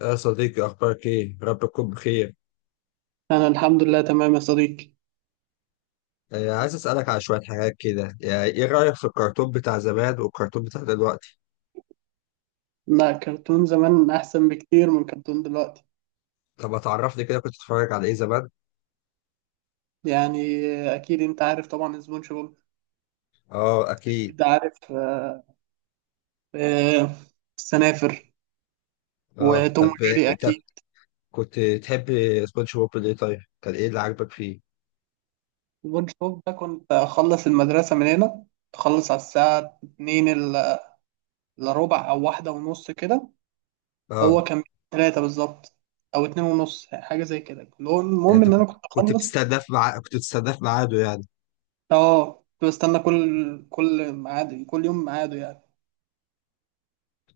يا صديقي أخبارك إيه؟ رب تكون بخير، أنا الحمد لله تمام يا صديقي. عايز أسألك على شوية حاجات كده، يعني إيه رأيك في الكرتون بتاع زمان والكرتون بتاع دلوقتي؟ لا، كرتون زمان أحسن بكتير من كرتون دلوقتي. طب ما تعرفني كده كنت بتتفرج على إيه زمان؟ يعني أكيد أنت عارف طبعا سبونج بوب. آه أكيد، أكيد عارف، آه. آه. السنافر آه وتوم طب وجيري طب أكيد. كنت تحب سبونج بوب ليه طيب؟ كان إيه اللي عاجبك فيه؟ سبونج بوب ده كنت أخلص المدرسة من هنا، تخلص على الساعة اتنين إلا ربع أو 1:30 كده. هو آه كان تلاتة بالظبط أو 2:30 حاجة زي كده، يعني المهم أنت إن أنا كنت كنت أخلص. بتستناه في ميعاد كنت بتستناه في ميعاده يعني، أه، كنت بستنى كل ميعاد، كل يوم ميعاده يعني.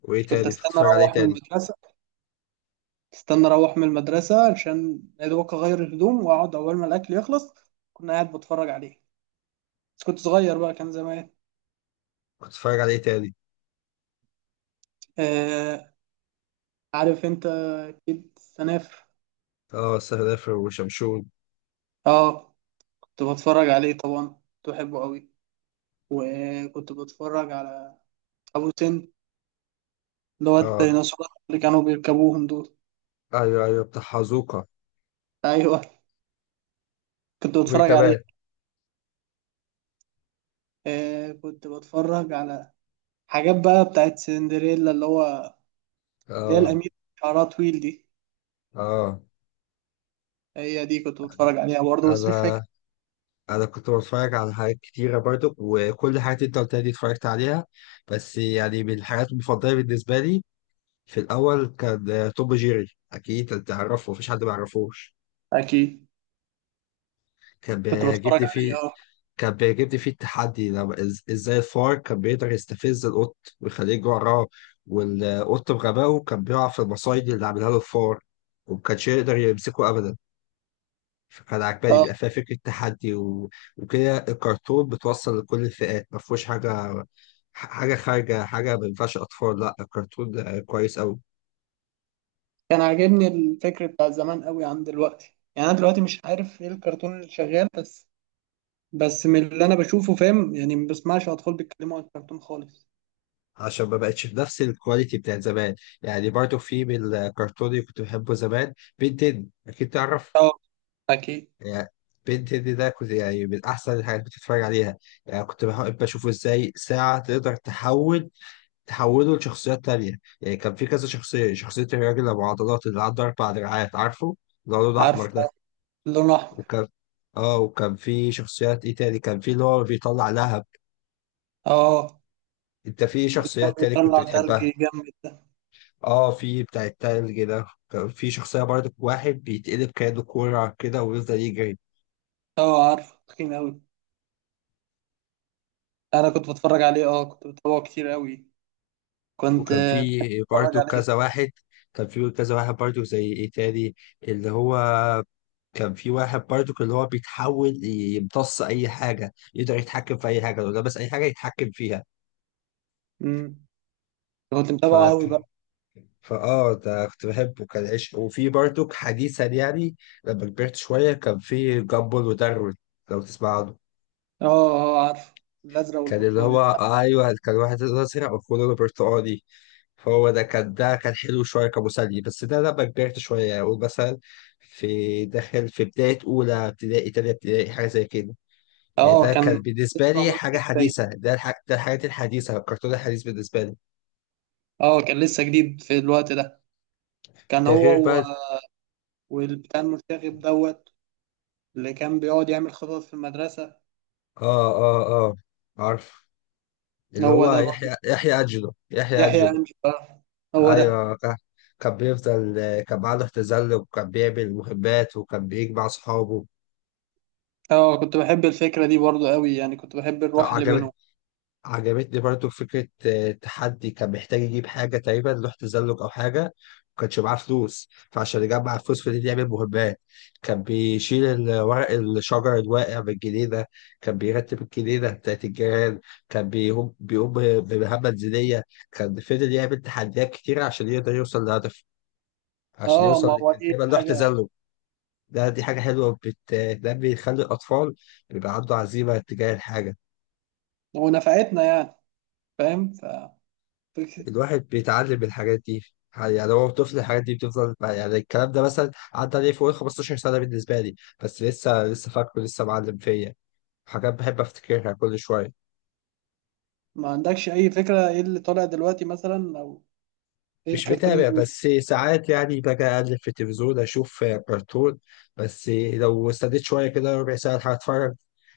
وإيه كنت تاني؟ كنت استنى بتتفرج على إيه اروح من تاني؟ المدرسه استنى اروح من المدرسه عشان يا دوبك اغير الهدوم واقعد اول ما الاكل يخلص، كنا قاعد بتفرج عليه، بس كنت صغير بقى، كان زمان. كنت بتتفرج على إيه تاني؟ آه، عارف انت اكيد آه السفر وشمشون، اه، كنت بتفرج عليه طبعا، كنت بحبه قوي. وكنت بتفرج على ابو سن، اللي هو آه الديناصورات اللي كانوا بيركبوهم دول. أيوه أيوه بتاع حزوقة، ايوه، كنت وإيه بتفرج عليه. كمان؟ آه، كنت بتفرج على حاجات بقى بتاعت سندريلا، اللي هي آه الأميرة شعرها طويل دي. آه هي دي كنت بتفرج عليها برضه، بس مش أنا فاكر. كنت بتفرج على حاجات كتيرة برضو، وكل حاجة انت قلتها دي اتفرجت عليها. بس يعني من الحاجات المفضلة بالنسبة لي في الاول كان توم جيري. اكيد انت تعرفه، مفيش حد ما يعرفوش. اكيد. كان كنت بتفرج بيعجبني عليه، فيه اه. كان بيعجبني فيه التحدي، لما ازاي الفار كان بيقدر يستفز القط ويخليه يجري وراه، والقط بغبائه كان بيقع في المصايد اللي عاملها له الفار، ومكانش يقدر يمسكه ابدا. فكان عجباني اه. بيبقى فيها فكرة تحدي وكده. الكرتون بتوصل لكل الفئات، ما فيهوش حاجة حاجة خارجة، حاجة ما ينفعش أطفال، لا الكرتون كويس أوي، كان عاجبني الفكر بتاع زمان قوي عن دلوقتي، يعني انا دلوقتي مش عارف ايه الكرتون اللي شغال، بس من اللي انا بشوفه فاهم، يعني ما بسمعش اطفال بيتكلموا عن الكرتون خالص. عشان ما بقتش بنفس الكواليتي بتاع زمان. يعني برضو في من الكرتون اللي كنت بحبه زمان بنتين، أكيد تعرف. اه. اكيد. يعني بنتين ده كنت يعني من أحسن الحاجات اللي كنت بتتفرج عليها. يعني كنت بحب أشوفه إزاي ساعة تقدر تحول، تحولوا لشخصيات تانية. يعني كان في كذا شخصية، شخصية الراجل أبو عضلات اللي عنده أربع دراعات، عارفه اللي هو لونه عارف. أحمر ده. لون احمر. وكان اه، وكان في شخصيات ايه تاني، كان في اللي هو بيطلع لهب. اه. انت في واللي كان شخصيات تاني كنت بيطلع تلج بتحبها؟ جامد ده. اه، في بتاع التلج ده، كان في شخصية برضه واحد بيتقلب كأنه كورة كده ويفضل يجري. اه عارف، تخين قوي، انا كنت بتفرج عليه، اه، كنت بتابعه كتير قوي، كنت وكان بحب في اتفرج برضه عليه. كذا واحد، كان في كذا واحد برضه زي ايه تاني، اللي هو كان في واحد برضو اللي هو بيتحول يمتص اي حاجه، يقدر يتحكم في اي حاجه، لو لابس اي حاجه يتحكم فيها. امم. كنت ف متابعه قوي بقى. فاه ده كنت بحبه، كان عشق. وفي برضو حديثا يعني، لما كبرت شويه، كان في جامبل وداروين، لو تسمع عنه. اه، اه، عارف الازرق كان اللي والبرتقاني. هو ايوه، كان واحد ازرق وكله برتقالي. فهو ده كان، ده كان حلو شويه كمسلي، بس ده لما كبرت شويه، يعني اقول مثلا في داخل، في بدايه اولى ابتدائي، تانية ابتدائي، حاجه زي كده. يعني اه، ده كان كان لسه بالنسبة لي معمول حاجة فيه زي، حديثة، ده ده الحاجات الحديثة، الكرتون الحديث بالنسبة لي. اه كان لسه جديد في الوقت ده. كان ده غير هو و... بقى والبتاع المرتغب دوت، اللي كان بيقعد يعمل خطط في المدرسة. اه اه اه، عارف، اللي هو هو ده برضه، يحيى، يحيى يحيى أجلو. أمين، آه، هو ده. أيوه، كان بيفضل، كان معاه تزلج وكان بيعمل مهمات وكان بيجمع صحابه. اه، كنت بحب الفكرة دي برضه قوي، يعني كنت بحب الروح اللي عجب... بينهم. عجبتني برضو فكرة تحدي، كان محتاج يجيب حاجة تقريبا لوح تزلج أو حاجة، ما كانش معاه فلوس، فعشان يجمع فلوس فضل يعمل مهمات. كان بيشيل ورق الشجر الواقع من الجنينة، كان بيرتب الجنينة بتاعت الجيران، كان بيقوم بمهمة منزلية. كان فضل يعمل تحديات كتيرة عشان يقدر يوصل لهدفه، عشان اه، ما يوصل هو كان دي تقريبا لوح حاجة تزلج. دي حاجة حلوة، بتنمي، تخلي الأطفال بيبقى عنده عزيمة تجاه الحاجة. ونفعتنا يعني. فاهم. فك- الواحد بيتعلم من الحاجات دي، يعني هو طفل الحاجات دي بتفضل. يعني الكلام ده مثلا عدى عليه فوق ال 15 سنة بالنسبة لي، بس لسه، فاكره، لسه معلم فيا. حاجات بحب افتكرها كل شوية. ما عندكش أي فكرة ايه اللي طالع دلوقتي مثلا، أو ايه مش بتابع، الكرتون. بس ساعات يعني باجي أقلب في التلفزيون أشوف كرتون. بس لو استديت شوية كده ربع ساعة هتفرج،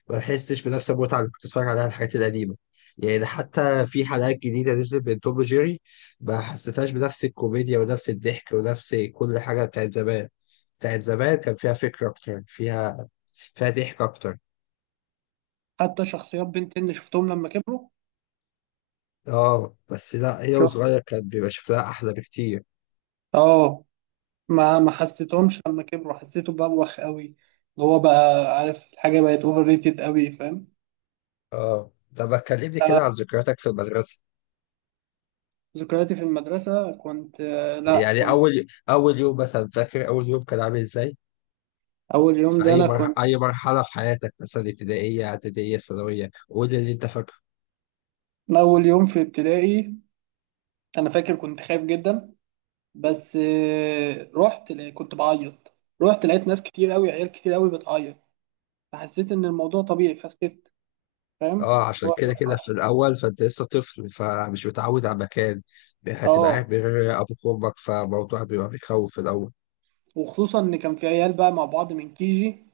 ما بحسش بنفس المتعة اللي كنت بتفرج عليها الحاجات القديمة. يعني حتى في حلقات جديدة نزلت من توم وجيري، ما حسيتهاش بنفس الكوميديا ونفس الضحك ونفس كل حاجة بتاعت زمان. بتاعت زمان كان فيها فكرة أكتر، فيها فيها ضحك أكتر. حتى شخصيات بنتين اللي شفتهم لما كبروا. اه بس لا، هي وصغير كان بيبقى شكلها أحلى بكتير. اه، ما حسيتهمش لما كبروا، حسيته بوخ قوي، اللي هو بقى عارف الحاجه بقت اوفر ريتد قوي، فاهم. اه، طب ما تكلمني أنا كده عن ذكرياتك في المدرسة. ذكرياتي في المدرسه، كنت آه، لا يعني كنت اول، يوم مثلا، فاكر اول يوم كان عامل ازاي؟ اول يوم في ده اي انا كنت مرحله، في حياتك، مثلا ابتدائيه، اعداديه، ثانويه، قول لي اللي انت فاكره. اول يوم في ابتدائي انا فاكر كنت خايف جدا، بس آه، رحت لا- كنت بعيط. رحت لقيت ناس كتير قوي، عيال كتير قوي بتعيط، فحسيت ان الموضوع طبيعي فسكت. فاهم اه، عشان هو كده إيه؟ كده في الاول، فانت لسه طفل، فمش متعود على مكان، هتبقى قاعد اه، من غير ابوك وامك، فالموضوع بيبقى بيخوف في الاول. وخصوصا ان كان في عيال بقى مع بعض من كيجي،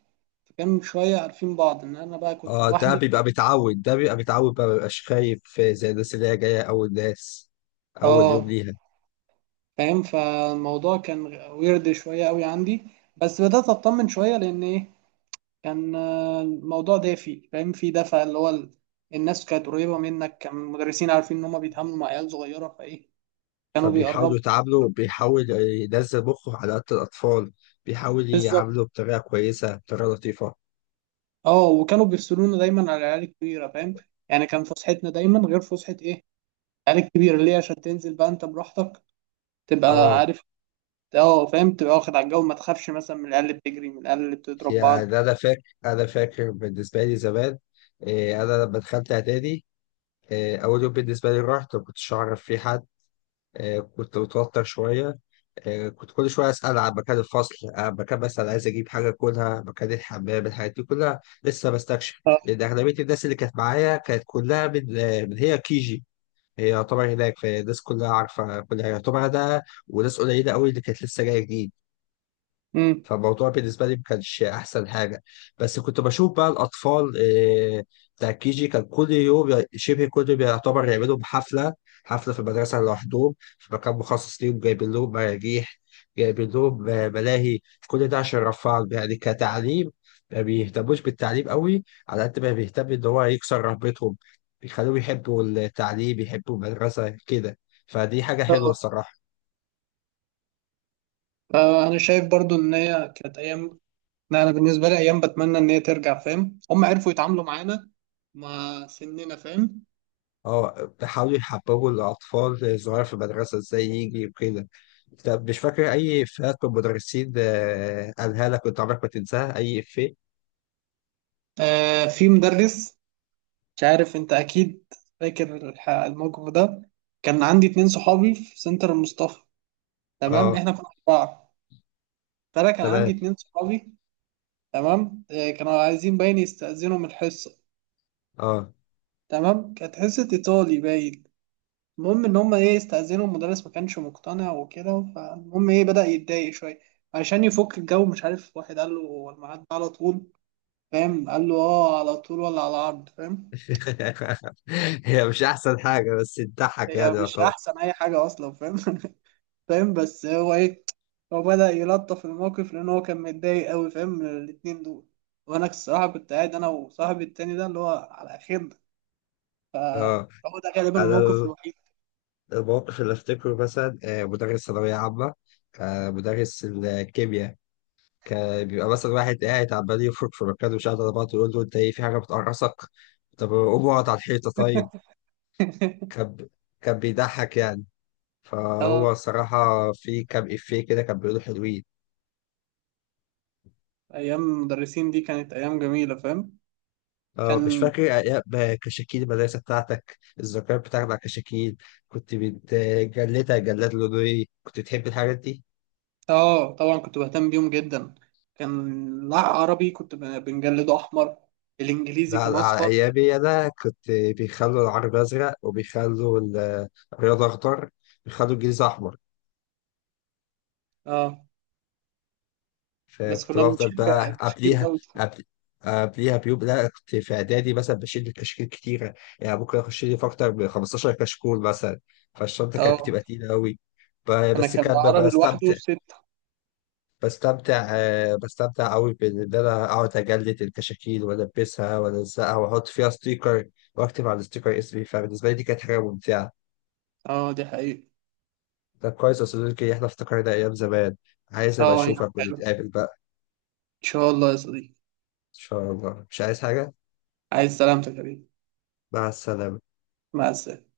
فكان شويه عارفين بعض ان انا بقى كنت اه، ده لوحدي. بيبقى متعود، بقى مبيبقاش خايف زي الناس اللي هي جايه اول ناس اول يوم اه، ليها. فاهم، فالموضوع كان ويرد شويه قوي عندي، بس بدات اطمن شويه لان ايه، كان الموضوع دافي، فاهم، في دفع، اللي هو الناس كانت قريبه منك، كان المدرسين عارفين ان هم بيتعاملوا مع عيال صغيره فايه كانوا بيقربوا. فبيحاولوا يتعاملوا، بيحاول ينزل مخه على قد الأطفال، بيحاول بالظبط. يعامله بطريقة كويسة، بطريقة لطيفة. اه، وكانوا بيفصلونا دايما على العيال الكبيره، فاهم، يعني كان فسحتنا دايما غير فسحه ايه العيال الكبيره، ليه؟ عشان تنزل بقى انت براحتك، تبقى اه، عارف، اه فاهم، تبقى واخد على الجو، ما تخافش مثلا من العيال اللي بتجري، من العيال اللي بتضرب بعض. يعني أنا فاكر، بالنسبة لي زمان، أنا لما دخلت إعدادي، أول يوم بالنسبة لي رحت ما كنتش أعرف فيه حد، كنت متوتر شوية، كنت كل شوية أسأل عن مكان الفصل، عن مكان مثلا عايز أجيب حاجة أكلها، مكان الحمام، الحاجات دي كلها لسه بستكشف، اه. لأن أغلبية الناس اللي كانت معايا كانت كلها من من هي كيجي. هي يعتبر هناك، فالناس كلها عارفة كل حاجة يعتبر ده، وناس قليلة قوي اللي كانت لسه جاية جديد. امم. فالموضوع بالنسبة لي ما كانش أحسن حاجة. بس كنت بشوف بقى الأطفال آه، بتاع كي جي، كان كل يوم شبه كل يوم يعتبر يعملوا حفلة، حفلة في المدرسة لوحدهم في مكان مخصص ليهم، جايبين لهم مراجيح، جايبين لهم ملاهي، كل ده عشان يرفعهم يعني كتعليم. ما بيهتموش بالتعليم قوي على قد ما بيهتم إن هو يكسر رهبتهم، بيخلوهم يحبوا التعليم، يحبوا المدرسة كده. فدي حاجة حلوة الصراحة. آه، انا شايف برضو ان هي كانت ايام، لا، انا بالنسبه لي ايام بتمنى ان هي ترجع، فاهم هم عرفوا يتعاملوا معانا مع سننا، فاهم. اه بيحاولوا يحببوا الأطفال الصغيرة في المدرسة، ازاي يجري وكده. طب مش فاكر أي إفيهات من المدرسين قالها لك كنت عمرك ما تنساها؟ أي إفيه؟ آه، في مدرس، مش عارف انت اكيد فاكر الموقف ده. كان عندي اتنين صحابي في سنتر المصطفى، تمام، اه احنا كنا اربعه، فانا كان عندي تمام. اتنين صحابي. تمام، آه، كانوا عايزين باين يستأذنوا من الحصه. اه تمام، كانت حصه ايطالي باين، المهم ان هم ايه استأذنوا المدرس ما كانش مقتنع وكده، فالمهم ايه بدأ يتضايق شويه، عشان يفك الجو، مش عارف، واحد قال له هو الميعاد ده على طول؟ فاهم قال له، اه على طول ولا على عرض، فاهم؟ هي مش أحسن حاجة بس تضحك يعني هي مش يعتبر. احسن اي حاجه اصلا، فاهم فاهم، بس هو ايه، هو بدأ يلطف الموقف، لان هو كان متضايق قوي، فاهم، من الاتنين دول، وانا الصراحه كنت قاعد انا وصاحبي التاني ده اللي هو على خير، ف- اه، فهو ده غالبا أنا الموقف الوحيد الموقف اللي أفتكره مثلا مدرس ثانوية عامة، مدرس الكيمياء، كان بيبقى مثلا واحد قاعد عمال يفرك في مكانه مش قادر، بعض يقول له أنت إيه، في حاجة بتقرصك؟ طب قوم اقعد على الحيطة طيب. كان كان بيضحك يعني. اه، فهو صراحة في كام إفيه كده كان بيقولوا حلوين. ايام المدرسين دي كانت ايام جميله، فاهم. اه مش كان فاكر أيام كشاكيل المدرسة بتاعتك؟ الذكريات بتاعتك مع كشاكيل، كنت بتجلدها جلاد لونه إيه؟ كنت بتحب الحاجات دي؟ اه طبعا كنت بهتم بيهم جدا. كان العربي كنت بنجلده احمر، الانجليزي لا كان لا، على اصفر. أيامي أنا كنت بيخلوا العربي أزرق، وبيخلوا الرياضة أخضر، بيخلوا الجيزة أحمر. اه، بس فكنت كنا بفضل بنشيل بقى كشكيل قبليها، قوي. قبل قبليها بيوم. لا كنت في اعدادي مثلا بشيل كشاكيل كتيره، يعني ممكن اخش لي في اكتر من 15 كشكول مثلا، فالشنطه كانت اه، بتبقى تقيله قوي. انا بس كان كان ببقى العربي لوحده استمتع، ستة. بستمتع قوي، بان انا اقعد اجلد الكشاكيل والبسها والزقها واحط فيها ستيكر، واكتب على الستيكر اسمي. فبالنسبه لي دي كانت حاجه ممتعه. اه دي حقيقة. طب كويس يا صديقي، احنا افتكرنا ايام زمان، عايز ابقى اه يا اشوفك حلو، ان ونتقابل بقى. شاء الله يا صديقي. ان شاء الله، مش عايز حاجه. عايز سلامتك يا حبيبي. مع السلامه. مع السلامة.